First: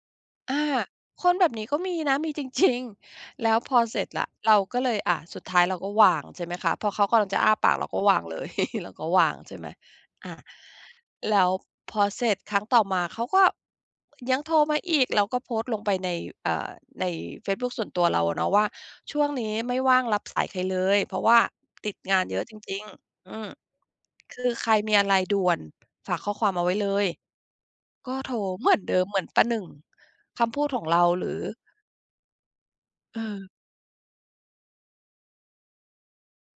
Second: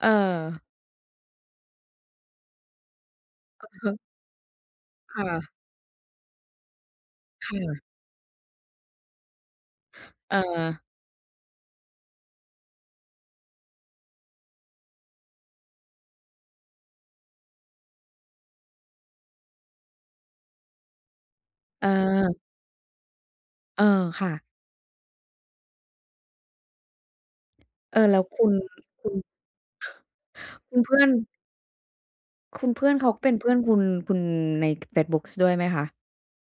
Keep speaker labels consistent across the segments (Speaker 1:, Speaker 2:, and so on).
Speaker 1: เ
Speaker 2: อา
Speaker 1: ออ
Speaker 2: คนแบบนี้ก็มีนะ มีจริง ๆ แล้ว
Speaker 1: อื
Speaker 2: พอ
Speaker 1: อฮ
Speaker 2: เ
Speaker 1: ึ
Speaker 2: สร็จแล้ว เราก็เลย อ
Speaker 1: ค
Speaker 2: ่า
Speaker 1: ่
Speaker 2: สุด
Speaker 1: ะ
Speaker 2: ท้ายเราก็วาง ใช่ไหมคะ พอเขากำลังจะ
Speaker 1: ค
Speaker 2: อ้า
Speaker 1: ่
Speaker 2: ปาก
Speaker 1: ะ
Speaker 2: เราก็วางเลย เราก็วาง ใช่ไหม อา
Speaker 1: เออ
Speaker 2: แล้วพอเสร็จครั้งต่อมา เขาก็ยังโทรมาอีก แล้วก็โพสต์ลงไปใน เอ่อ ในเฟซบุ๊กส่วนตัวเราอะเนาะว่า ช่วงนี้ไม่ว่างรับสายใครเลย เพราะว่าติดงานเ
Speaker 1: เออ
Speaker 2: ยอะจริง ๆ อืม
Speaker 1: เออ ค่ะ
Speaker 2: คือใครมีอะไรด่วน ฝากข้อความเอาไว้เลย
Speaker 1: เออ
Speaker 2: ก็
Speaker 1: แล้ว
Speaker 2: โทร
Speaker 1: คุณ
Speaker 2: เหมือนเดิ
Speaker 1: ค
Speaker 2: ม
Speaker 1: ุ
Speaker 2: เ
Speaker 1: ณ
Speaker 2: หมือนประหนึ่งคำพูด
Speaker 1: คุ
Speaker 2: ข
Speaker 1: ณ
Speaker 2: อง
Speaker 1: เพื
Speaker 2: เร
Speaker 1: ่
Speaker 2: า
Speaker 1: อน
Speaker 2: หรือ
Speaker 1: คุณเพื่อนเขา
Speaker 2: เ
Speaker 1: เป็นเพ
Speaker 2: ออ
Speaker 1: ื่อนคุณ คุณ ในเฟซบุ๊กด้วยไหมคะ?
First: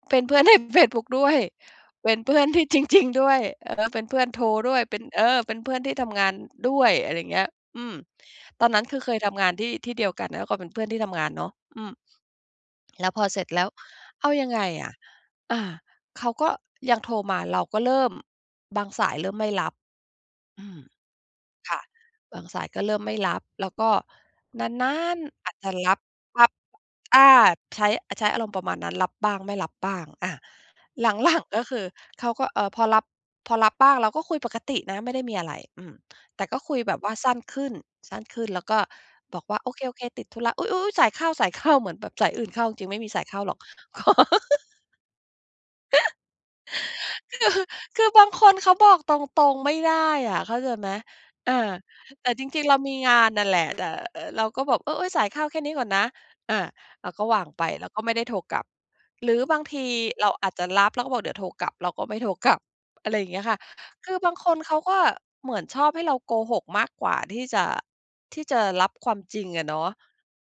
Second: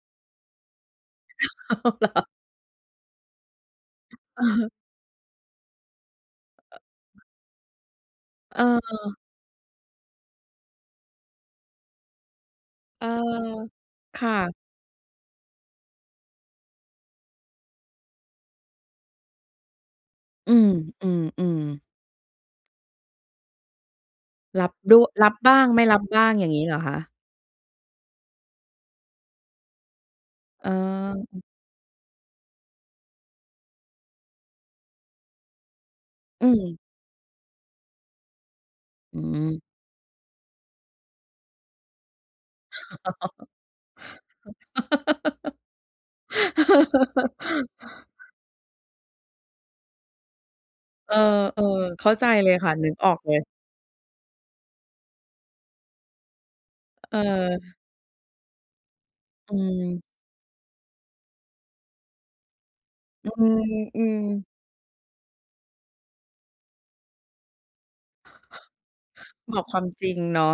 Speaker 2: เป็นเพื่อน ใน เฟซบุ๊กด้วย
Speaker 1: อ้าว เหร
Speaker 2: เป็น
Speaker 1: อ
Speaker 2: เพื่อนที่ จริง ๆ ด้วย เออ เป็นเพื่อนโ
Speaker 1: อ
Speaker 2: ท
Speaker 1: ะ
Speaker 2: ร
Speaker 1: ฮะ
Speaker 2: ด้วย เป็น เออ เป็นเพื่อนที่ทำงานด้วย อะไรเงี้ย อืม
Speaker 1: เ
Speaker 2: ตอนนั้นคือเค
Speaker 1: ออ
Speaker 2: ยทำงานที่ ที่เดียวกัน แล้วก็เป็นเพื่อนที่ทำงานเนาะ อืม
Speaker 1: เ
Speaker 2: แ
Speaker 1: อ
Speaker 2: ล
Speaker 1: อ
Speaker 2: ้วพอเสร็จแล้ว
Speaker 1: ค
Speaker 2: เอ
Speaker 1: ่
Speaker 2: ายั
Speaker 1: ะ
Speaker 2: งไงอะ อ่า เขาก็ยังโทรมา เราก็เริ่ม บางสายเริ่มไม่รับ
Speaker 1: อื
Speaker 2: อื
Speaker 1: ม
Speaker 2: ม
Speaker 1: อืม
Speaker 2: ค่
Speaker 1: ๆ
Speaker 2: ะ บางสายก็เริ่มไม่รับ แล้วก็
Speaker 1: ร
Speaker 2: น
Speaker 1: ั
Speaker 2: า
Speaker 1: บด้วย
Speaker 2: น
Speaker 1: รับ
Speaker 2: ๆ อ
Speaker 1: บ
Speaker 2: าจ
Speaker 1: ้า
Speaker 2: จ
Speaker 1: ง
Speaker 2: ะ
Speaker 1: ไม่
Speaker 2: ร
Speaker 1: ร
Speaker 2: ั
Speaker 1: ั
Speaker 2: บ
Speaker 1: บบ้าง
Speaker 2: ถ้
Speaker 1: อย
Speaker 2: า
Speaker 1: ่างงี้เหรอคะ?
Speaker 2: อา ใช้ ใช้อารมณ์ประมาณนั้น รับบ้างไม่รับบ้าง อ่า
Speaker 1: เออ
Speaker 2: หล
Speaker 1: อ
Speaker 2: ั
Speaker 1: ือ
Speaker 2: ง ๆ ก็คือเขาก็ เอ่อ พอรับ พอรับบ้าง เราก็คุยปกตินะ ไม่ได้มีอะไร อืม แต
Speaker 1: อ
Speaker 2: ่
Speaker 1: ื
Speaker 2: ก็คุ
Speaker 1: ม
Speaker 2: ยแบบว่าสั้นขึ้น สั้นขึ้น แล้วก็
Speaker 1: อื
Speaker 2: บอกว่
Speaker 1: อ
Speaker 2: า โอเค ๆ ติดธุระ อุ๊ย ๆ ๆ ๆ สายเข้า สายเข้า เหมือนแบบสายอื่นเข้า จริง ๆ ไม่มีสายเข้าหรอก ก็ คือ คือบางคนเขาบอกตรง ๆ ไม่ได้อะ เข้าใจไหม
Speaker 1: เออ
Speaker 2: อ่า
Speaker 1: ๆ เข้าใ
Speaker 2: แต
Speaker 1: จ
Speaker 2: ่จ
Speaker 1: เลย
Speaker 2: ริง
Speaker 1: ค
Speaker 2: ๆ
Speaker 1: ่
Speaker 2: เ
Speaker 1: ะ
Speaker 2: รา
Speaker 1: นึ
Speaker 2: มี
Speaker 1: กอ
Speaker 2: ง
Speaker 1: อ
Speaker 2: า
Speaker 1: ก
Speaker 2: น
Speaker 1: เลย
Speaker 2: นั่นแหละ แต่ เอ่อ เราก็บอก เอ๊ย ๆ สายเข้าแค่นี้ก่อนนะ อ่า เรา
Speaker 1: อ เ
Speaker 2: ก็ว่างไป
Speaker 1: ออ
Speaker 2: แล้วก็ไม่ได้โทรกลับ หรือ
Speaker 1: อื
Speaker 2: บางที
Speaker 1: ม
Speaker 2: เราอาจจะรับ เราก็บอกเดี๋ยวโทรกลับ เราก็ไม่โทรกลับ อะไรอย่
Speaker 1: อ
Speaker 2: า
Speaker 1: ื
Speaker 2: งเงี้ยค่ะ
Speaker 1: ม อื
Speaker 2: คือ
Speaker 1: ม
Speaker 2: บางคนเขาก็เหมือนชอบให้เราโกหกมากกว่า ที่จะ ที่จะรับความจริง
Speaker 1: บ
Speaker 2: อ
Speaker 1: อก
Speaker 2: ะเ
Speaker 1: ค
Speaker 2: นา
Speaker 1: วาม
Speaker 2: ะ
Speaker 1: จริงเนาะ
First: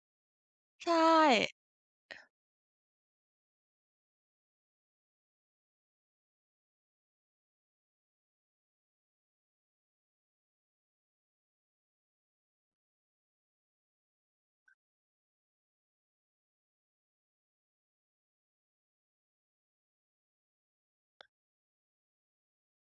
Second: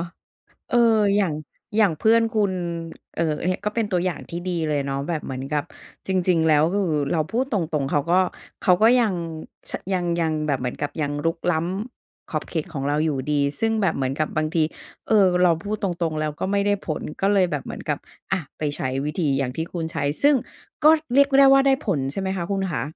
Speaker 1: เอ
Speaker 2: ใช่
Speaker 1: อ อย่าง อย่างเพื่อนคุณ เอ่อ ก็เป็นตัวอย่างที่ดีเลยเนาะ แบบเหมือนกับจริง ๆ แล้ว ก็คือเราพูดตรง ๆ เขาก็ เขาก็ยัง ช ยัง ยังแบบเหมือนกับยังรุกล้ำขอบเขตของเราอยู่ดี ซึ่งแบบเหมือนกับบางที เออ เราพูดตรง ๆ แล้ว ก็ไม่ได้ผล ก็เลยแบบเหมือนกับ อะ ไปใช้วิธีอย่างที่คุณใช้ ซึ่งก็เรียกได้ว่า ได้ผลใช่ไหมคะคุณขา?